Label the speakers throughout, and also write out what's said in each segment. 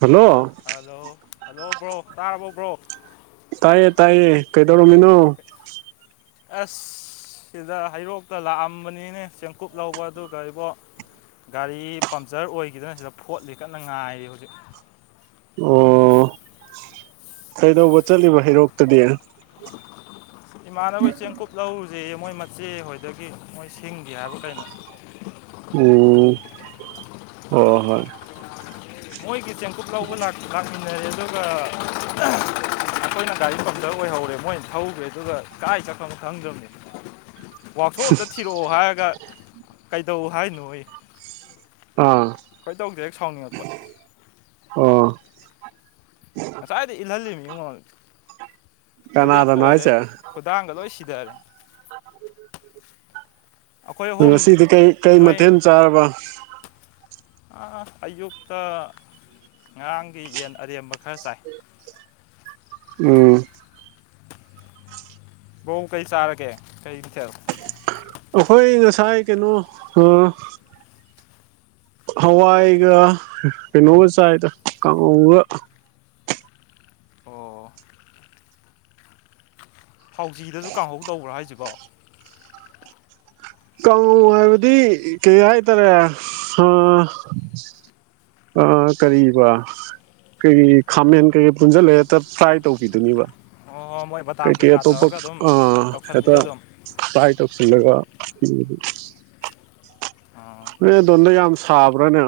Speaker 1: Hello
Speaker 2: hello hello ꯕ꯭ꯔꯣꯛ ꯇꯥꯔꯕꯣ bro
Speaker 1: ꯇꯥꯏꯌꯦ ꯇꯥꯏꯌꯦ ꯀꯩꯗꯧꯔꯝꯃꯤꯅꯣ
Speaker 2: ꯑꯁ ꯁꯤꯗ ꯍꯩꯔꯣꯛꯇ ꯂꯥꯛꯑꯝꯕꯅꯤꯅꯦ ꯆꯦꯡꯀꯨꯞ ꯂꯧꯕ ꯑꯗꯨꯒ ꯑꯩꯕꯣ ꯒꯥꯔꯤ ꯄꯝꯆꯔ ꯑꯣꯏꯈꯤꯗꯅ ꯁꯤꯗ ꯐꯣꯠꯂꯤ ꯀꯟꯅ ꯉꯥꯏꯔꯤ ꯍꯧꯖꯤꯛ
Speaker 1: ꯑꯣ ꯀꯩꯗꯧꯕ ꯆꯠꯂꯤꯕ ꯍꯩꯔꯣꯛꯇꯗꯤ
Speaker 2: ꯏꯃꯥꯟꯅꯕꯣꯏ ꯆꯦꯡꯀꯨꯞ ꯂꯧꯔꯨꯁꯤꯦ ꯃꯣꯏ ꯃꯆꯦ ꯍꯣꯏꯗꯒꯤ ꯃꯣꯏ ꯁꯤꯡꯒꯦ ꯍꯥꯏꯕ ꯀꯩꯅꯣ
Speaker 1: ꯎ ꯑꯣꯑꫭ ꯍꯣꯏ
Speaker 2: ꯃꯣꯏꯒꯤ ꯆꯦꯡꯀꯨꯞ ꯂꯧꯕ ꯂꯥꯛꯃꯤꯟꯅꯔꯦ ꯑꯗꯨꯒ ꯑꯩꯈꯣꯏꯅ ꯒꯥꯔꯤ ꯄꯪꯇ ꯑꯣꯏꯍꯧꯔꯦ ꯃꯣꯏꯅ ꯊꯧꯈ꯭ꯔꯦ ꯑꯗꯨꯒ ꯀꯥꯏ ꯆꯠꯐꯝ ꯈꯪꯗ꯭ꯔꯕꯅꯤ ꯋꯥꯛꯁꯣꯞ ꯑꯝꯇ ꯊꯤꯔꯛꯑꯣ ꯍꯥꯏꯔꯒ ꯀꯩꯗꯧ ꯍꯥꯏꯅꯣ ꯑꯩ
Speaker 1: ꯑꯥ
Speaker 2: ꯈꯣꯏꯗꯧꯁ‌ꯦ ꯍꯦꯛ ꯁꯥꯎꯅꯤꯡꯉꯛꯄ
Speaker 1: ꯑꯣ
Speaker 2: ꯉꯁꯥꯏꯗꯤ ꯏꯜꯍꯜꯂꯤ ꯃꯤꯉꯣꯜ ꯕꯨꯂꯦꯠꯀ
Speaker 1: ꯀꯅꯥꯗꯅꯣ
Speaker 2: ꯑꯣꯏꯔꯦ
Speaker 1: ꯍꯥꯏꯁꯦ
Speaker 2: ꯈꯨꯗꯥꯡꯒ ꯂꯣꯏ ꯁꯤꯊꯔꯦ ꯑꯩꯈꯣꯏ ꯑꯍꯨꯝ
Speaker 1: ꯉꯁꯤꯗꯤ ꯀꯩ ꯀꯩ ꯃꯊꯦꯜ ꯆꯥꯔꯕ
Speaker 2: ꯑꯌꯨꯛꯇꯛꯇ ꯉꯔꯥꯡꯒꯤ ꯌꯦꯟ ꯑꯔꯦꯝꯕ ꯈꯔ ꯆꯥꯏ
Speaker 1: ꯎꯝ
Speaker 2: ꯕꯣ ꯀꯩ ꯆꯥꯔꯒꯦ ꯀꯩ ꯃꯊ‌ꯦꯜ
Speaker 1: ꯑꯩꯈꯣꯏ ꯉꯁꯥꯏ ꯀꯩꯅꯣ ꯑ ꯍꯋꯥꯏꯒ ꯀꯩꯅꯣꯒ ꯆꯥꯏꯗ ꯀꯥꯡꯉꯧꯒ
Speaker 2: ꯑꯣ ꯊꯥꯎꯁꯤꯗꯁꯨ ꯀꯥꯡꯍꯧ ꯇꯧꯕ꯭ꯔꯥ ꯍꯥꯏꯁꯤꯕꯣ
Speaker 1: ꯀ ꯍꯥꯏꯕꯗꯤ ꯀꯩ ꯍꯥꯏꯇꯥꯔꯦ ꯑ ꯑ ꯀꯔꯤꯕ ꯀꯩꯒꯤ ꯈꯥꯃꯦꯟ ꯀꯩꯀꯩ ꯄꯨꯟꯁꯤꯜꯂꯦꯛꯇ ꯐ꯭ꯔꯥꯏ ꯇꯧꯕꯤꯗꯨꯅꯤꯕ
Speaker 2: ꯑꯣ ꯃꯣꯏ
Speaker 1: ꯀꯩ
Speaker 2: ꯕꯗꯥꯝ
Speaker 1: ꯀꯩ
Speaker 2: ꯀꯩꯀꯥ
Speaker 1: ꯑꯇꯣꯞꯄ
Speaker 2: ꯇꯧꯔꯒ ꯑꯗꯨꯝ
Speaker 1: ꯑ ꯍ‌ꯦꯛꯇ
Speaker 2: ꯇꯧꯁꯟꯕꯤꯗꯣ ꯑꯗꯨꯝ
Speaker 1: ꯇꯥꯏ ꯇꯁꯤꯜꯂꯒ
Speaker 2: ꯑꯥ
Speaker 1: ꯅꯣꯏ ꯑꯗꯣꯟꯗ ꯌꯥꯝ ꯁꯥꯕ꯭ꯔꯅꯦ꯫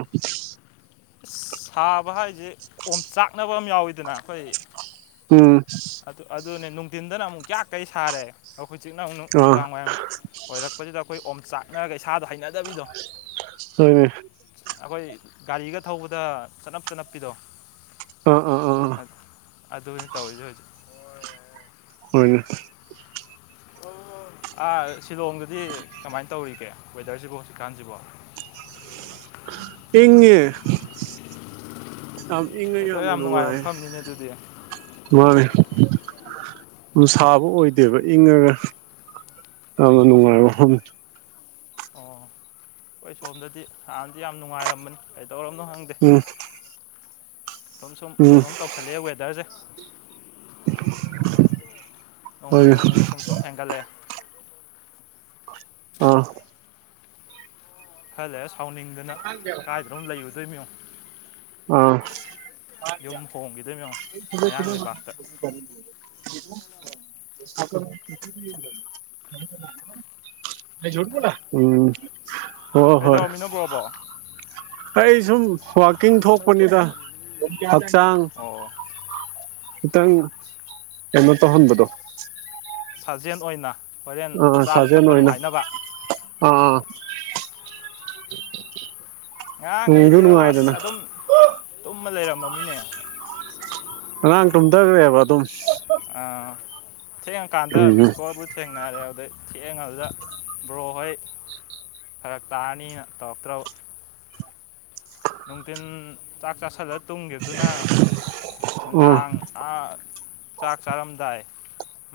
Speaker 2: ꯁꯥꯕ ꯍꯥꯏꯁꯦ ꯑꯣꯝꯆꯥꯛꯅꯕ ꯑꯃ ꯌꯥꯎꯋꯤꯗꯅ ꯑꯩꯈꯣꯏ__
Speaker 1: ꯎꯡ [unintelligible]
Speaker 2: ꯑꯗꯨ ꯑꯗꯨꯅꯦ ꯅꯨꯡꯗꯤꯟꯗꯅ ꯑꯃꯨꯛ ꯌꯥꯛꯈꯩ ꯁꯥꯔꯦ ꯑꯗꯣ ꯍꯧꯖꯤꯛꯅ ꯑꯃꯨꯛ
Speaker 1: ꯑꯥ
Speaker 2: ꯅꯨꯡꯗꯥꯡꯋꯥꯏꯔꯞ ꯑꯣꯏꯔꯛ__ [unintelligible] ꯑꯩꯈꯣꯏ ꯑꯣꯝ ꯆꯥꯛꯅꯔꯒ ꯏꯁꯥꯗꯥ ꯍꯩꯅꯗꯕꯤꯗꯣ꯫
Speaker 1: [unintelligible]
Speaker 2: ꯑꯩꯈꯣꯏ ꯒꯥꯔꯤꯒ ꯊꯧꯕꯗ ꯆꯅꯞ ꯆꯅꯞꯄꯤꯗꯣ꯫
Speaker 1: ꯑꯥ ꯑꯥ ꯑꯥ__
Speaker 2: ꯑꯥꯊ ꯑꯗꯨꯅꯤ ꯇꯧꯏꯖꯦ ꯍꯧꯖꯤꯛ꯫
Speaker 1: ꯍꯣꯏꯅꯦ꯫
Speaker 2: ꯑꯥ ꯁꯤꯂꯣꯡꯗꯗꯤ ꯀꯃꯥꯏ ꯇꯧꯔꯤꯒꯦ ꯋꯦꯗꯔꯖꯤꯕꯣ ꯍꯧꯖꯤꯛꯀꯥꯟꯖꯤꯕꯣ꯫ [inaudible]
Speaker 1: ꯏꯪꯉꯦ꯫ ꯌꯥꯝ ꯏꯪꯉꯦ
Speaker 2: ꯋꯦꯗꯔ
Speaker 1: ꯌꯥꯝꯅ
Speaker 2: ꯌꯥꯝ ꯅꯨꯡꯉꯥꯏꯕ
Speaker 1: ꯅꯨꯉꯥꯏꯌꯦ꯫
Speaker 2: ꯃꯐꯝꯅꯤꯅꯦ ꯑꯗꯨꯗꯤ
Speaker 1: ꯃꯥꯅꯦ ꯌꯥꯝ ꯁꯥꯕ ꯑꯣꯏꯗꯦꯕ ꯏꯪꯉꯥꯒ꯫ ꯌꯥꯝꯅ ꯅꯨꯉꯥꯏꯕ ꯃꯐꯝꯅꯤ꯫
Speaker 2: ꯎꯝ ꯑꯩꯈꯣꯏ ꯁꯣꯝꯗꯗꯤ ꯍꯥꯟꯅꯗꯤ ꯌꯥꯝ ꯅꯨꯡꯉꯥꯏꯔꯝꯕꯅꯤ ꯀꯩꯗꯧꯔꯕꯅꯣ ꯈꯪꯗꯦ꯫
Speaker 1: ꯎꯝ__
Speaker 2: ꯁꯨꯝ ꯁꯨꯝ ꯀꯩꯅꯣꯝ ꯇꯧꯁꯤꯟꯂꯛꯑꯦ ꯋꯦꯗꯔꯁꯦ꯫ ꯅꯣꯡꯃ
Speaker 1: ꯍꯣꯏꯅꯦ
Speaker 2: ꯅꯣꯡꯃꯒꯤ ꯁꯨꯝ ꯁꯨꯝ ꯍꯦꯟꯒꯠꯂꯛꯑꯦ꯫
Speaker 1: ꯑꯥ__
Speaker 2: ꯈ ꯂꯩꯔꯥ ꯁꯥꯎꯅꯤꯡꯗꯅ꯫
Speaker 1: ꯀꯪꯗꯦꯕ
Speaker 2: ꯀꯥꯏꯗꯅꯣ ꯑꯃ ꯂꯩꯔꯨꯗꯣꯏꯃꯤ ꯌꯦꯡꯉꯣ
Speaker 1: ꯑꯥ
Speaker 2: ꯌꯨꯝ ꯍꯣꯡꯒꯤꯗꯣꯏꯃꯦ ꯌꯦꯡꯉꯣ ꯃꯌꯥꯡ ꯂꯩꯕꯥꯛꯇ
Speaker 1: [unintelligible] ꯎꯝ ꯍꯣꯏ ꯍꯣꯏ
Speaker 2: ꯀꯩꯗꯧꯔꯝꯃꯤꯅꯣ ꯕ꯭ꯔꯣꯕꯣ
Speaker 1: ꯍꯩ ꯁꯨꯝ ꯋꯥꯀꯤꯡ ꯊꯣꯛꯄꯅꯤꯗ ꯍꯛꯆꯥꯡ
Speaker 2: ꯑꯣ
Speaker 1: ꯈꯤꯇꯪ ꯀꯩꯅꯣ ꯇꯧꯍꯟꯕꯗꯣ
Speaker 2: ꯁꯥꯖꯦꯟ ꯑꯣꯏꯅ ꯍꯣꯔꯦꯟ
Speaker 1: ꯑꯥ
Speaker 2: ꯆꯥꯕ
Speaker 1: ꯁꯥꯖꯦꯜ
Speaker 2: ꯊꯛꯄ
Speaker 1: ꯑꯣꯏꯅ
Speaker 2: ꯅꯨꯉꯥꯏꯅꯕ
Speaker 1: ꯑꯥ
Speaker 2: ꯉꯔꯥꯡ
Speaker 1: ꯅꯨꯡꯁꯨ
Speaker 2: ꯑꯩꯗꯤ ꯏꯕꯣ
Speaker 1: ꯅꯨꯡꯉꯥꯏꯗꯅ
Speaker 2: ꯑꯁ ꯑꯗꯨꯝ ꯇꯨꯝꯃ ꯂꯩꯔꯝꯃꯃꯤꯅꯦ
Speaker 1: ꯑꯉꯥꯡ ꯇꯨꯝꯗꯒꯔꯦ ꯕ ꯑꯗꯨꯝ
Speaker 2: ꯑꯥꯍ ꯊꯦꯡꯉꯥꯀꯥꯟꯗ
Speaker 1: ꯎꯝ ꯎꯝ
Speaker 2: ꯃꯤꯁꯀꯣꯜꯕꯨꯗꯤ ꯊꯦꯡꯅꯔꯦ ꯑꯗꯨꯗꯩ ꯊꯦꯡꯉꯕꯗꯨꯗ ꯕ꯭ꯔꯣ ꯍꯣꯏ ꯐꯔꯛ ꯇꯥꯔꯅꯤꯅ ꯇꯧꯔꯛꯇ꯭ꯔꯕ ꯅꯨꯡꯗꯤꯟ ꯆꯥꯛ ꯆꯥꯁꯤꯜꯂ ꯇꯨꯝꯒꯤꯕꯗꯨꯅ
Speaker 1: ꯑꯥ
Speaker 2: ꯅꯨꯡꯗꯥꯡ ꯑꯥ ꯆꯥꯛ ꯆꯥꯔꯝꯗꯥꯏ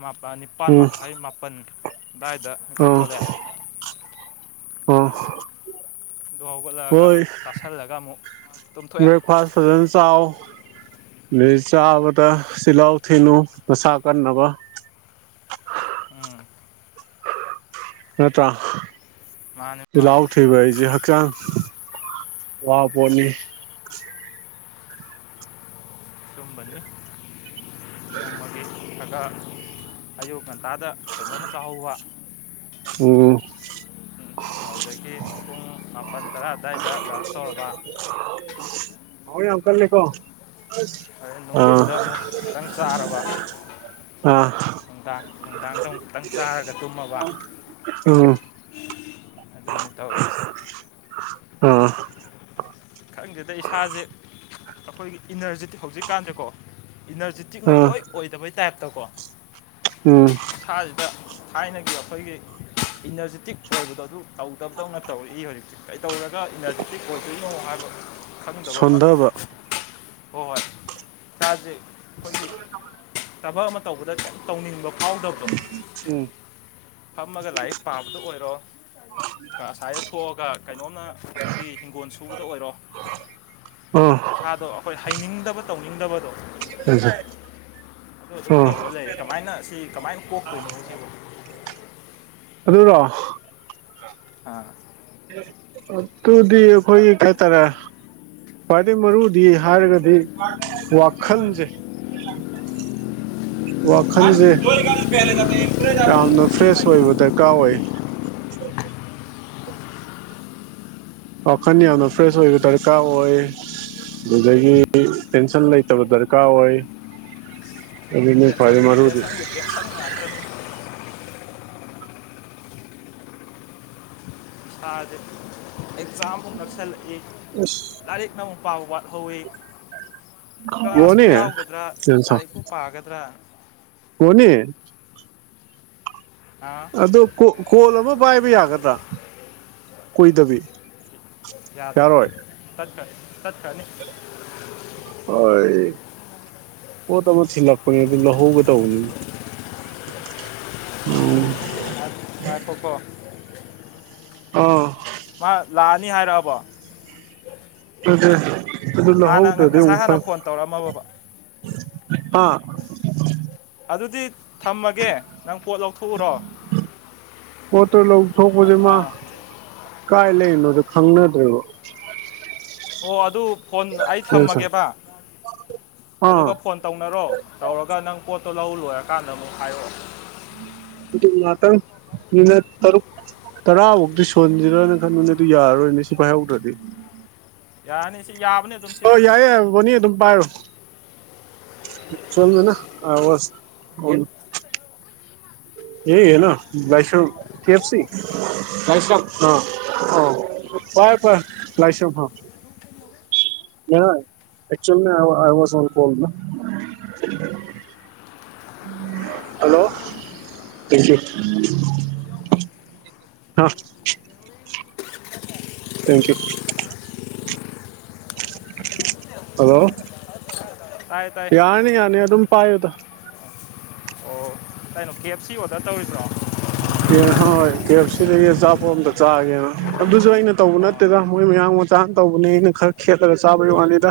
Speaker 2: ꯃꯄꯥꯟ ꯅꯤꯞ ꯅꯤꯄꯥꯥꯟ
Speaker 1: ꯎꯝ
Speaker 2: ꯃꯈꯥꯏ ꯃꯥꯄꯟ ꯑꯗꯥꯏꯗ ꯃꯤꯀꯞ ꯊꯣꯂꯛꯑꯦ
Speaker 1: ꯑꯥꯍ
Speaker 2: ꯇꯨꯝ ꯍꯧꯒꯠꯂꯛꯂꯒ ꯆꯥꯁꯜꯂꯒ ꯑꯃꯨꯛ ꯇꯨꯝꯊꯣꯛꯑꯦ
Speaker 1: ꯕ꯭ꯔꯦꯛꯐꯥꯁ ꯐꯖꯅ ꯆꯥꯎ ꯑꯗꯩ ꯆꯥꯕꯗ ꯆꯤꯂꯥꯎ ꯊꯤꯟꯅꯣ ꯅꯁꯥ ꯀꯟꯅꯕ
Speaker 2: ꯎꯝ
Speaker 1: ꯅꯠꯇ꯭ꯔ
Speaker 2: ꯃꯥꯅꯤ ꯃꯥꯅꯤ
Speaker 1: ꯆꯤꯂꯥꯎ ꯊꯤꯕ
Speaker 2: ꯆꯨꯝꯃꯤ
Speaker 1: ꯍꯥꯏꯁꯤ ꯍꯛꯆꯥꯡ ꯋꯥ ꯄꯣꯠꯅꯤ
Speaker 2: ꯆꯨꯝꯕꯅꯤ ꯅꯣꯡꯃꯒꯤ ꯈꯔꯥ ꯈꯔꯥ ꯑꯌꯨꯛ ꯉꯟꯇꯥꯗ ꯀꯩꯅꯣꯝꯃ ꯆꯥꯍꯧꯕ
Speaker 1: ꯑꯣ
Speaker 2: ꯑꯥꯎꯗꯒꯤ ꯄꯨꯡ ꯃꯥꯄꯟ ꯇꯔꯥ ꯑꯗꯥꯏꯗ ꯂꯟꯆ ꯇꯧꯔꯕꯥ
Speaker 1: ꯊꯕꯛ ꯌꯥꯝ ꯀꯜꯂꯦꯀꯣ
Speaker 2: ꯑꯗꯩ
Speaker 1: ꯑꯁ
Speaker 2: ꯅꯨꯡꯊꯤꯟꯗ ꯑꯃꯨꯛ ꯈꯤꯇꯪ ꯆꯥꯔꯕ
Speaker 1: ꯑ ꯑ
Speaker 2: ꯅꯨꯡꯗꯥꯡ ꯅꯨꯡꯗꯥꯡꯗ ꯑꯃꯨꯛ ꯈꯤꯇꯪ ꯆꯥꯔꯒ ꯇꯨꯝꯃꯕ
Speaker 1: ꯎꯝ
Speaker 2: ꯑꯗꯨꯅꯤ ꯇꯧꯔꯤꯁꯤ
Speaker 1: ꯑꯣ
Speaker 2: ꯈꯪꯗꯦꯗ ꯏꯁꯥꯖꯦ ꯑꯩꯈꯣꯏꯒꯤ ꯏꯅꯔꯖꯤꯇꯤꯛ ꯍꯧꯖꯤꯛꯀꯥꯟꯖꯦꯀꯣ ꯏꯅꯔꯖꯤꯇꯤꯛꯃ
Speaker 1: ꯑꯥ
Speaker 2: ꯏꯑꯣꯏ ꯑꯣꯏꯗꯕꯩ ꯇꯥꯏꯞꯇꯀꯣ
Speaker 1: ꯎꯝ
Speaker 2: ꯏꯁꯥꯖꯤꯗ ꯊꯥꯏꯅꯒꯤ ꯑꯩꯈꯣꯏꯒꯤ ꯏꯅꯔꯖꯤꯇꯤꯛ ꯑꯣꯏꯕꯗꯣ ꯑꯗꯨ ꯇꯧꯗꯕꯗꯧꯅ ꯇꯧꯔꯛꯏ ꯍꯧꯖꯤꯛꯁꯦ ꯀꯩꯗꯧꯔꯒ ꯏꯅꯔꯖꯤꯇꯤꯛ ꯑꯣꯏꯗꯣꯏꯅꯣ ꯍꯥꯏꯕ ꯈꯪꯗꯕ ꯑꯃ
Speaker 1: ꯁꯣꯟꯗꯕ
Speaker 2: ꯍꯣꯏ ꯍꯣꯏ ꯏꯁꯥꯖꯦ ꯑꯩꯈꯣꯏꯒꯤ ꯊꯕꯛ ꯑꯃ ꯇꯧꯕꯗ ꯀꯩ ꯇꯧꯅꯤꯡꯕ ꯐꯥꯎꯗꯕꯗꯣ
Speaker 1: ꯎꯝ
Speaker 2: ꯐꯝꯃꯒ ꯂꯥꯏꯔꯤꯛ ꯄꯥꯕꯗ ꯑꯣꯏꯔꯣ ꯑꯁ꯭ꯋꯥꯏꯗ ꯊꯣꯛꯑꯒ ꯀꯩꯅꯣꯝꯅ ꯑꯩꯈꯣꯏꯒꯤ ꯍꯤꯡꯒꯣꯟ ꯁꯨꯕꯗ ꯑꯣꯏꯔꯣ
Speaker 1: ꯑꯥ
Speaker 2: ꯏꯁꯥꯗꯣ ꯑꯩꯈꯣꯏ ꯍꯩꯅꯤꯡꯗꯕ ꯇꯧꯅꯤꯡꯗꯕꯗꯣ
Speaker 1: [unintelligible]
Speaker 2: ꯑꯗꯣ ꯑꯁꯨꯝ ꯇꯧꯔ ꯂꯩꯔꯦ ꯀꯃꯥꯏꯅ ꯁꯤ ꯀꯃꯥꯏꯅ ꯀꯣꯛꯇꯣꯏꯅꯣꯕ ꯁꯤꯕꯨ
Speaker 1: [unintelligible]
Speaker 2: ꯑꯥ
Speaker 1: ꯑꯗꯨꯗꯤ ꯈꯣꯏ ꯀꯩ ꯍꯥꯢ ꯇꯥꯔꯦ ꯈ꯭ꯋꯥꯏꯗꯩ ꯃꯔꯨꯗꯤ ꯍꯥꯏꯔꯒꯗꯤ ꯋꯥꯈꯜꯖꯦ
Speaker 2: [unintelligible]
Speaker 1: ꯋꯥꯈꯜꯖꯦ ꯌꯥꯝꯅ ꯐ꯭ꯔꯦꯁ ꯑꯣꯏꯕ ꯗꯔꯀꯥꯔ ꯑꯣꯏ ꯋꯥꯈꯟ ꯌꯥꯝꯅ ꯐ꯭ꯔꯦꯁ ꯑꯣꯏꯕ ꯗꯔꯀꯥꯔ ꯑꯣꯢ ꯑꯗꯨꯗꯒꯤ ꯇꯦꯟꯁꯟ ꯂꯩꯇꯕ ꯗꯔꯀꯥꯔ ꯑꯣꯏ ꯑꯗꯨꯅꯤ ꯈ꯭ꯋꯥꯏꯗꯩ
Speaker 2: ꯇꯦꯟꯁꯟꯒꯤ
Speaker 1: ꯃꯔꯨꯗꯤ
Speaker 2: ꯇꯦꯟꯁꯟꯒꯤ ꯇꯦꯟꯁꯟ ꯉꯥꯛꯇꯅꯤ ꯢꯁꯥꯁꯦ ꯑꯦꯛꯖꯥꯝ ꯃꯨꯛ ꯅꯛꯁꯜꯂꯛꯏ
Speaker 1: ꯑꯁ
Speaker 2: ꯂꯥꯏꯔꯤꯛꯅ ꯑꯃꯨꯛ ꯄꯥꯕ ꯋꯥꯠꯍꯧꯢ ꯀ꯭ꯂꯥꯁꯄꯨ
Speaker 1: ꯕꯣꯅꯤ
Speaker 2: ꯌꯥꯎꯒꯗ꯭ꯔꯥ ꯂꯥꯏꯔꯤꯛꯄꯨ ꯄꯥꯒꯗ꯭ꯔꯥ
Speaker 1: ꯕꯣꯅꯤ
Speaker 2: ꯍꯥꯎ
Speaker 1: ꯑꯗꯨ ꯀꯣ ꯀꯣꯜ ꯑꯃ ꯄꯥꯏꯕ ꯌꯥꯒꯗ꯭ꯔꯥ ꯀꯨꯏꯗꯕꯤ
Speaker 2: ꯌꯥꯗꯕꯅꯤ
Speaker 1: ꯌꯥꯔꯣꯏ
Speaker 2: ꯇꯠꯈ꯭ꯔ ꯇꯠꯈ꯭ꯔꯅꯤ
Speaker 1: ꯍꯣꯏ ꯄꯣꯠ ꯑꯃ ꯊꯤꯜꯂꯛꯄꯅꯤ ꯑꯗꯨ ꯂꯧꯍꯧꯒꯦ ꯇꯧꯕꯅꯤꯅꯦ [unintelligible]
Speaker 2: ꯉꯥꯢꯈꯣꯀꯣ
Speaker 1: ꯑ
Speaker 2: ꯃꯥ ꯂꯥꯛꯑꯅꯤ ꯍꯥꯏꯔꯛꯑꯕꯣ
Speaker 1: ꯅꯠꯇꯦ ꯑꯗꯨ
Speaker 2: ꯍꯥꯟꯅ ꯉ-
Speaker 1: ꯂꯧꯍꯧꯗ꯭ꯔꯗꯤ
Speaker 2: ꯉꯁꯥꯏ
Speaker 1: ꯑꯃꯨꯛ
Speaker 2: ꯍꯥꯟꯅ
Speaker 1: ꯐꯔꯛ
Speaker 2: ꯐꯣꯟ ꯇꯧꯔꯛꯑꯝꯃꯕ
Speaker 1: ꯍꯥ
Speaker 2: ꯑꯗꯨꯗꯤ ꯊꯝꯃꯒꯦ ꯅꯪ ꯄꯣꯠ ꯂꯧꯊꯣꯛꯎꯔꯣ
Speaker 1: ꯄꯣꯠꯇꯣ ꯂꯧꯊꯣꯛꯄꯖꯦ ꯃꯥ
Speaker 2: ꯑꯥ
Speaker 1: ꯀꯥꯏ ꯂꯩꯔꯤꯅꯣꯗꯣ ꯈꯪꯅꯗ꯭ꯔꯦꯕ
Speaker 2: ꯑꯣ ꯑꯗꯨ ꯐꯣꯟ ꯑꯩ ꯊꯝꯃꯒꯦꯕ
Speaker 1: ꯑꯥ
Speaker 2: ꯑꯗꯨꯒ ꯐꯣꯟ ꯇꯧꯅꯔꯣ ꯇꯧꯔꯒ ꯅꯪ ꯄꯣꯠꯇꯣ ꯂꯧ ꯂꯣꯏꯔꯀꯥꯟꯗ ꯑꯃꯨꯛ ꯍꯥꯏꯔꯛꯑꯣ
Speaker 1: ꯑꯗꯨꯗꯤ ꯉꯥꯇꯪ ꯃꯤꯅꯠ ꯇꯔꯨꯛ ꯇꯔꯥꯕꯥꯎꯗꯤ ꯁꯨꯍꯟꯖꯤꯔꯅ ꯈꯟꯕꯅꯦ ꯑꯗꯨ ꯌꯥꯔꯔꯣꯏꯅꯦ ꯁꯤ ꯄꯥꯏꯍꯧꯗ꯭ꯔꯗꯤ
Speaker 2: ꯌꯥꯔꯅꯤ ꯁꯤ ꯌꯥꯕꯅꯤ ꯑꯗꯨꯝ ꯁꯤ
Speaker 1: ꯑꯣ ꯌꯥꯏꯌꯦ ꯌꯥꯢꯌꯦ ꯕꯣꯅꯤ ꯑꯗꯨꯝ ꯄꯥꯏꯔꯣ [unintelligible] ꯑꯦ ꯌꯦꯅꯥ ꯂꯥꯏꯁ꯭ꯔꯝ ꯀꯦ ꯑꯦꯐ ꯁꯤ ꯂꯥꯏꯁ꯭ꯔꯝ ꯑ ꯑ ꯄꯥꯏꯌꯨ ꯄꯥꯏꯌꯨ ꯂꯥꯏꯁ꯭ꯔꯝ ꯍꯥ [unintelligible] ꯑꯥꯢ ꯋꯥꯁ ꯀꯣꯜ ꯑꯣꯟ ꯅꯥ ꯍꯜꯂꯣ [unintelligible] ꯍꯥ ꯊꯦꯡꯀꯤꯌꯨ ꯍꯜꯂꯣ
Speaker 2: ꯇꯥꯏ ꯇꯥꯏ
Speaker 1: ꯌꯥꯔꯅꯤ ꯌꯥꯔꯅꯤ ꯑꯗꯨꯝ ꯄꯥꯏꯌꯨꯗ
Speaker 2: ꯑꯣ ꯀꯩꯅꯣ ꯀꯦ ꯑꯦꯞ ꯁꯤ ꯑꯣꯗꯔ ꯇꯧꯔꯤꯕ꯭ꯔꯣ
Speaker 1: ꯍꯣꯏ ꯀꯦ ꯑꯦꯐ ꯁꯤꯗꯒꯤ ꯑꯆꯥꯄꯚꯠ ꯑꯃꯇ ꯆꯥꯒꯦꯅ ꯑꯗꯨꯁꯨ ꯑꯩꯅ ꯇꯧꯕ
Speaker 2: ꯑꯥ
Speaker 1: ꯅꯠꯇꯦꯗ ꯃꯣꯏ ꯃꯌꯥꯡ ꯃꯆꯥꯅ ꯇꯧꯕꯅꯦ ꯑꯩꯅ ꯈꯔ ꯈꯦꯠꯂꯒ ꯆꯥꯕꯩ ꯋꯥꯅꯤꯗ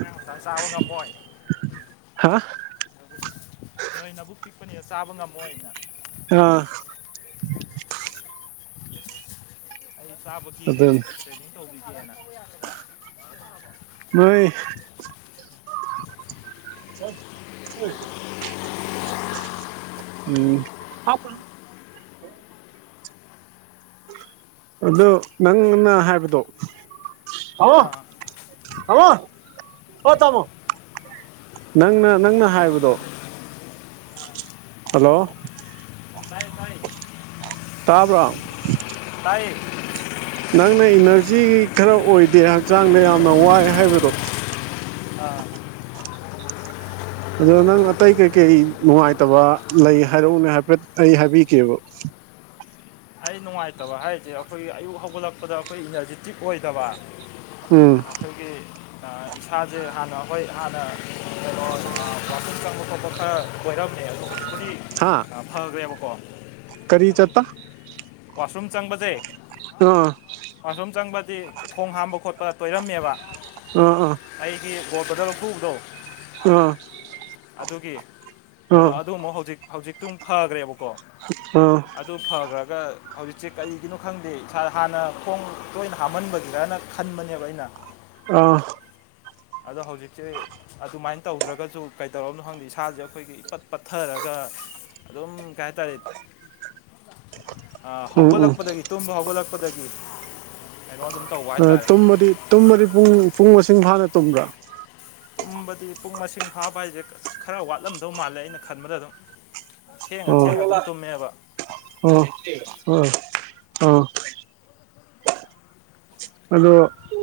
Speaker 2: ꯃꯌꯥꯡ ꯃꯆꯥꯅ ꯆꯥꯕ ꯉꯝꯃꯣꯏ
Speaker 1: ꯍꯥ
Speaker 2: ꯅꯣꯏ ꯅꯕꯨꯛ ꯄꯤꯛꯄꯅꯤꯅ ꯆꯥꯕ ꯉꯝꯃꯣꯏꯅ
Speaker 1: [unintelligible]
Speaker 2: ꯑꯩ ꯆꯥꯕꯒꯤ
Speaker 1: ꯑꯗꯨꯅꯤ
Speaker 2: ꯇ꯭ꯔꯦꯅꯤꯡ ꯇꯧꯕꯤꯒꯦꯅ
Speaker 1: ꯅꯣꯏ [unintelligible] ꯎꯝ ꯍꯥꯞꯀꯅꯨ ꯑꯗꯨ ꯅꯪꯅ ꯍꯥꯏꯕꯗꯣ ꯊꯝꯃꯣ
Speaker 2: ꯑꯥ
Speaker 1: ꯄꯥ꯭ꯔꯞ ꯊꯝꯃꯣ ꯅꯪꯅ ꯅꯪꯅ ꯍꯥꯏꯕꯗꯣ ꯍꯜꯂꯣ
Speaker 2: ꯇꯥꯏꯦ ꯇꯥꯏꯦ
Speaker 1: ꯇꯥꯕ꯭ꯔꯣ
Speaker 2: ꯇꯏꯛ
Speaker 1: ꯅꯪꯅ ꯏꯅꯔꯖꯤ ꯈꯔ ꯑꯣꯏꯗꯦ ꯍꯛꯆꯥꯡꯗ ꯌꯥꯝꯅ ꯋꯥꯏ ꯍꯥꯏꯕꯗꯣ
Speaker 2: ꯑꯥ
Speaker 1: ꯑꯗꯣ ꯅꯪ ꯑꯇꯩ ꯀꯩꯀꯩ ꯅꯨꯡꯉꯥꯏꯇꯕ ꯂꯩ ꯍꯥꯏꯔꯛꯎꯅꯦ ꯍꯥꯏꯐꯦꯠ ꯑꯩ ꯍꯥꯏꯕꯤꯒꯦꯕ
Speaker 2: ꯑꯩ ꯅꯨꯡꯉꯥꯏꯇꯕ ꯍꯥꯏꯁꯦ ꯑꯩꯈꯣꯏꯒꯤ ꯑꯌꯨꯛ ꯍꯧꯒꯠꯂꯛꯄꯗ ꯑꯩꯈꯣꯏ ꯏꯅꯔꯖꯤꯇꯤꯛ ꯑꯣꯏꯗꯕ
Speaker 1: ꯎꯝ
Speaker 2: ꯑꯩꯈꯣꯏꯒꯤ ꯏꯁꯥꯁꯦ ꯍꯥꯟꯅ ꯍꯣꯏ ꯍꯥꯟꯅ ꯀꯩꯅꯣ ꯄꯥꯁꯟ ꯀꯃꯣ ꯀꯊ ꯩꯔꯝꯅꯤ ꯍꯥꯏꯦꯜꯣꯈ
Speaker 1: ꯍꯥ
Speaker 2: ꯚꯥꯦꯕꯀꯣ
Speaker 1: ꯀꯔꯤ ꯆꯠꯇ
Speaker 2: ꯋꯥꯁꯔꯨꯝ ꯆꯪꯕꯁꯦ
Speaker 1: ꯑꯥ
Speaker 2: ꯋꯥꯁꯔꯨꯝ ꯆꯪꯕꯗꯤ ꯈꯣꯡ ꯍꯥꯝꯕ ꯈꯣꯠꯄ ꯇꯣꯏꯔꯝꯃꯦꯕ
Speaker 1: ꯑꯥ ꯑꯥ
Speaker 2: ꯑꯩꯒꯤ ꯒꯣꯇꯗꯜ ꯐꯨꯕꯗꯣ
Speaker 1: ꯑꯥ
Speaker 2: ꯑꯗꯨꯒꯤ ꯑꯗꯣ
Speaker 1: ꯑꯥ
Speaker 2: ꯑꯗꯨ ꯑꯃꯨꯛ ꯍꯧꯖꯤꯛ ꯍꯧꯖꯤꯛꯇꯨ ꯐꯈ꯭ꯔꯦꯕꯀꯣ
Speaker 1: ꯑ
Speaker 2: ꯑꯗꯨ ꯐꯈ꯭ꯔꯒ ꯍꯧꯖꯤꯛꯁꯦ ꯀꯔꯤꯒꯤꯅꯣ ꯈꯪꯗꯦ ꯏꯁ ꯍꯥꯟꯅ ꯈꯣꯡ ꯇꯣꯏꯅ ꯍꯥꯝꯍꯟꯕꯒꯤꯔꯅ ꯈꯟꯕꯅꯦꯕ ꯑꯩꯅ [unintelligible]
Speaker 1: ꯑ
Speaker 2: ꯑꯗꯣ ꯍꯧꯖꯤꯛꯁꯦ ꯑꯗꯨꯃꯥꯏꯅ ꯇꯧꯗ꯭ꯔꯒꯁꯨ ꯀꯩꯗꯧꯔꯕꯅꯣ ꯈꯪꯗꯦ ꯏꯁꯥꯁꯦ ꯑꯩꯈꯣꯏꯒꯤ ꯏꯄꯠ ꯄꯠꯊꯔꯒ ꯑꯗꯨꯣꯝ ꯀꯥꯏ ꯇꯥꯔꯦ
Speaker 1: ꯎꯝ ꯎꯝ
Speaker 2: ꯍꯧꯒꯠꯂꯛꯄꯗꯒꯤ ꯇꯨꯝꯕ ꯍꯧꯒꯠꯂꯛꯄꯗꯒꯤ ꯀꯩꯅꯣ ꯑꯗꯨꯝ ꯇꯧꯕ ꯍꯥꯏꯇꯥꯔꯦ
Speaker 1: ꯇꯨꯝꯃꯗꯤ ꯇꯨꯝꯃꯗꯤ ꯄꯨꯡ ꯄꯨꯡ ꯃꯁꯤꯡ ꯐꯥꯅ ꯇꯨꯝꯕ꯭ꯔꯥ
Speaker 2: ꯇꯨꯝꯕꯗꯤ ꯄꯨꯡ ꯃꯁꯤꯡ ꯐꯥꯕ ꯍꯥꯏꯁꯦ ꯈꯔ ꯋꯥꯠꯂꯝꯗꯧ ꯃꯥꯜꯂꯦ ꯑꯩꯅ ꯈꯟꯕꯗ ꯑꯗꯨꯝ ꯊꯦꯡꯉ
Speaker 1: ꯑꯣ
Speaker 2: ꯊꯦꯡꯉ ꯑꯗꯨꯝ ꯇꯨꯝꯃꯦꯕ
Speaker 1: ꯑꯣ ꯑꯣ ꯑ ꯑꯗꯣ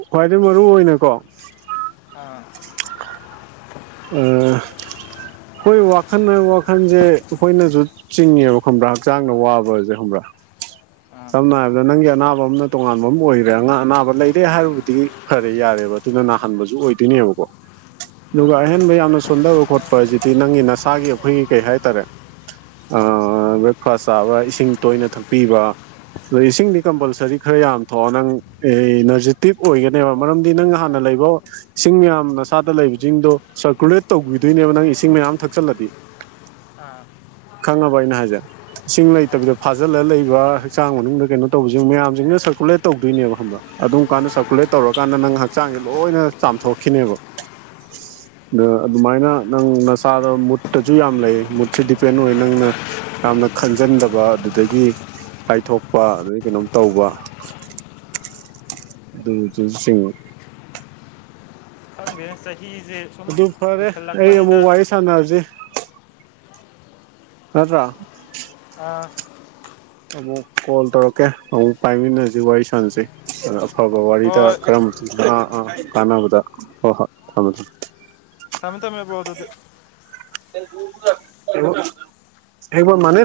Speaker 1: ꯈ꯭ꯋꯥꯏꯗꯒꯤ ꯃꯔꯨ ꯑꯣꯏꯅꯀꯣ
Speaker 2: ꯑꯥ
Speaker 1: ꯑ ꯑꯩꯈꯣꯏ ꯋꯥꯈꯜ ꯋꯥꯈꯟꯁꯦ ꯑꯩꯈꯣꯏꯅꯁꯨ ꯆꯤꯡꯉꯦꯕ ꯈꯪꯕ꯭ꯔꯥ ꯍꯛꯆꯥꯡꯗ ꯋꯥꯕꯁꯦ ꯈꯪꯕ꯭ꯔꯥ
Speaker 2: ꯑ,
Speaker 1: ꯁꯝꯅ ꯍꯥꯏꯔꯕꯗ ꯅꯪꯒꯤ ꯑꯅꯥꯕ ꯑꯃꯅ ꯇꯣꯉꯥꯟꯕ ꯑꯃ ꯑꯣꯏꯈ꯭ꯔꯦ ꯑ ꯑꯅꯥꯕ ꯂꯩꯔꯦ ꯍꯥꯏꯔꯨꯕꯗꯤ ꯐꯔꯦ ꯌꯥꯔꯦꯕ ꯑꯗꯨꯅ ꯅꯥꯍꯟꯕꯁꯨ ꯑꯣꯏꯗꯣꯏꯅꯦꯕꯀꯣ
Speaker 2: [unintelligible]
Speaker 1: ꯑꯗꯨꯒ ꯑꯍꯦꯟꯕ ꯌꯥꯝꯅ ꯁꯣꯟꯊꯕ ꯈꯣꯠꯄ ꯍꯥꯏ ꯑꯁꯤꯗꯤ ꯅꯪꯒꯤ ꯅꯁꯥꯒꯤ ꯑꯩꯈꯣꯏꯒꯤ ꯀꯩ ꯍꯥꯏꯇꯥꯔꯦ ꯕ꯭ꯔꯦꯛꯐꯥꯁ ꯆꯥꯕ ꯏꯁꯤꯡ ꯇꯣꯏꯅ ꯊꯛꯄꯤꯕ ꯑꯗꯣ ꯏꯁꯤꯡꯗꯤ ꯀꯝꯄꯜꯁꯔꯤ ꯈꯔ ꯌꯥꯝ ꯊꯣꯛꯑꯣ ꯅꯪ ꯅꯔꯖꯤꯦꯇꯤꯞ ꯑꯣꯏꯒꯅꯦꯕ ꯃꯔꯝꯗꯤ ꯅꯪ ꯍꯥꯟꯅ ꯂꯩꯕ ꯏꯁꯤꯡ ꯃꯌꯥꯝ ꯅꯁꯥꯗ ꯂꯩꯕꯁꯤꯡꯗꯣ ꯁꯔꯀꯨꯂꯦꯠ ꯇꯧꯕꯤꯗꯣꯏꯅꯦꯕ ꯅꯪ ꯏꯁꯤꯡ ꯃꯌꯥꯝ ꯊꯛꯆꯜꯂꯗꯤ
Speaker 2: [unintelligible] ꯑꯥ
Speaker 1: ꯈꯪꯉꯕ ꯑꯩꯅ ꯍꯥꯏꯁꯦ ꯏꯁꯤꯡ ꯂꯩꯇꯕꯤꯗ ꯐꯥꯖꯤꯜꯂ ꯂꯩꯕ ꯍꯛꯆꯥꯡ ꯃꯅꯨꯡꯗ ꯀꯩꯅꯣ ꯇꯧꯕꯁꯨ ꯃꯌꯥꯝꯁꯤꯡꯅ ꯁꯔꯀꯨꯂꯦꯠ ꯇꯧꯗꯣꯏꯅꯦꯕ꯭ꯔꯥ ꯑꯗꯨꯝ ꯀꯥꯟꯗ ꯁꯔꯀꯨꯂꯦꯠ ꯇꯧꯔꯀꯥꯟꯗ ꯅꯪ ꯍꯛꯆꯥꯡꯁꯦ ꯂꯣꯏꯅ ꯆꯥꯝꯊꯣꯛꯈꯤꯅꯦꯕ
Speaker 2: [unintelligible]
Speaker 1: ꯑ ꯑꯗꯨꯃꯥꯏꯅ ꯅꯪ ꯅ ꯆꯥꯗ ꯃꯨꯠꯇꯁꯨ ꯌꯥꯝ ꯂꯩ ꯃꯨꯠꯁꯦ ꯗꯤꯄꯦꯟ ꯑꯣꯏ ꯅꯪꯅ ꯌꯥꯝꯅ ꯈꯟꯖꯟꯗꯕ ꯑꯗꯨꯗꯒꯤ ꯀꯥꯏꯊꯣꯛꯄ ꯑꯗꯩ ꯀꯩꯅꯣꯝ ꯇꯧꯕ ꯑꯗꯨꯗꯨ ꯆꯤꯡꯉ
Speaker 2: ꯈꯪꯗꯅ ꯆ ꯆꯍꯤꯖꯦ
Speaker 1: ꯑꯗꯨ ꯐꯔꯦ ꯑꯩ ꯑꯃꯨꯛ ꯋꯥꯔꯤ ꯁꯥꯟꯅꯔꯁꯤ ꯐꯗ꯭ꯔꯥ
Speaker 2: ꯑꯥ
Speaker 1: ꯑꯃꯨꯛ ꯀꯣꯜ ꯇꯧꯔꯛꯀꯦ ꯑꯃꯨꯛ ꯄꯥꯏꯃꯤꯟꯅꯁꯤ ꯋꯥꯔꯤ ꯁꯥꯟꯅꯁꯤꯩ ꯑꯗꯣ ꯑꯐꯕ ꯋꯥꯔꯤꯗ
Speaker 2: ꯍꯣꯏ
Speaker 1: ꯀꯔꯝ ꯑꯥ ꯑꯥ ꯀꯥꯟꯅꯕꯗ ꯍꯣꯏ ꯍꯣꯏ ꯊꯝꯃꯦ ꯊꯝꯃꯦ
Speaker 2: ꯁꯃꯤꯇꯃꯌ ꯑꯣꯏꯗꯗꯤ
Speaker 1: [unintelligible]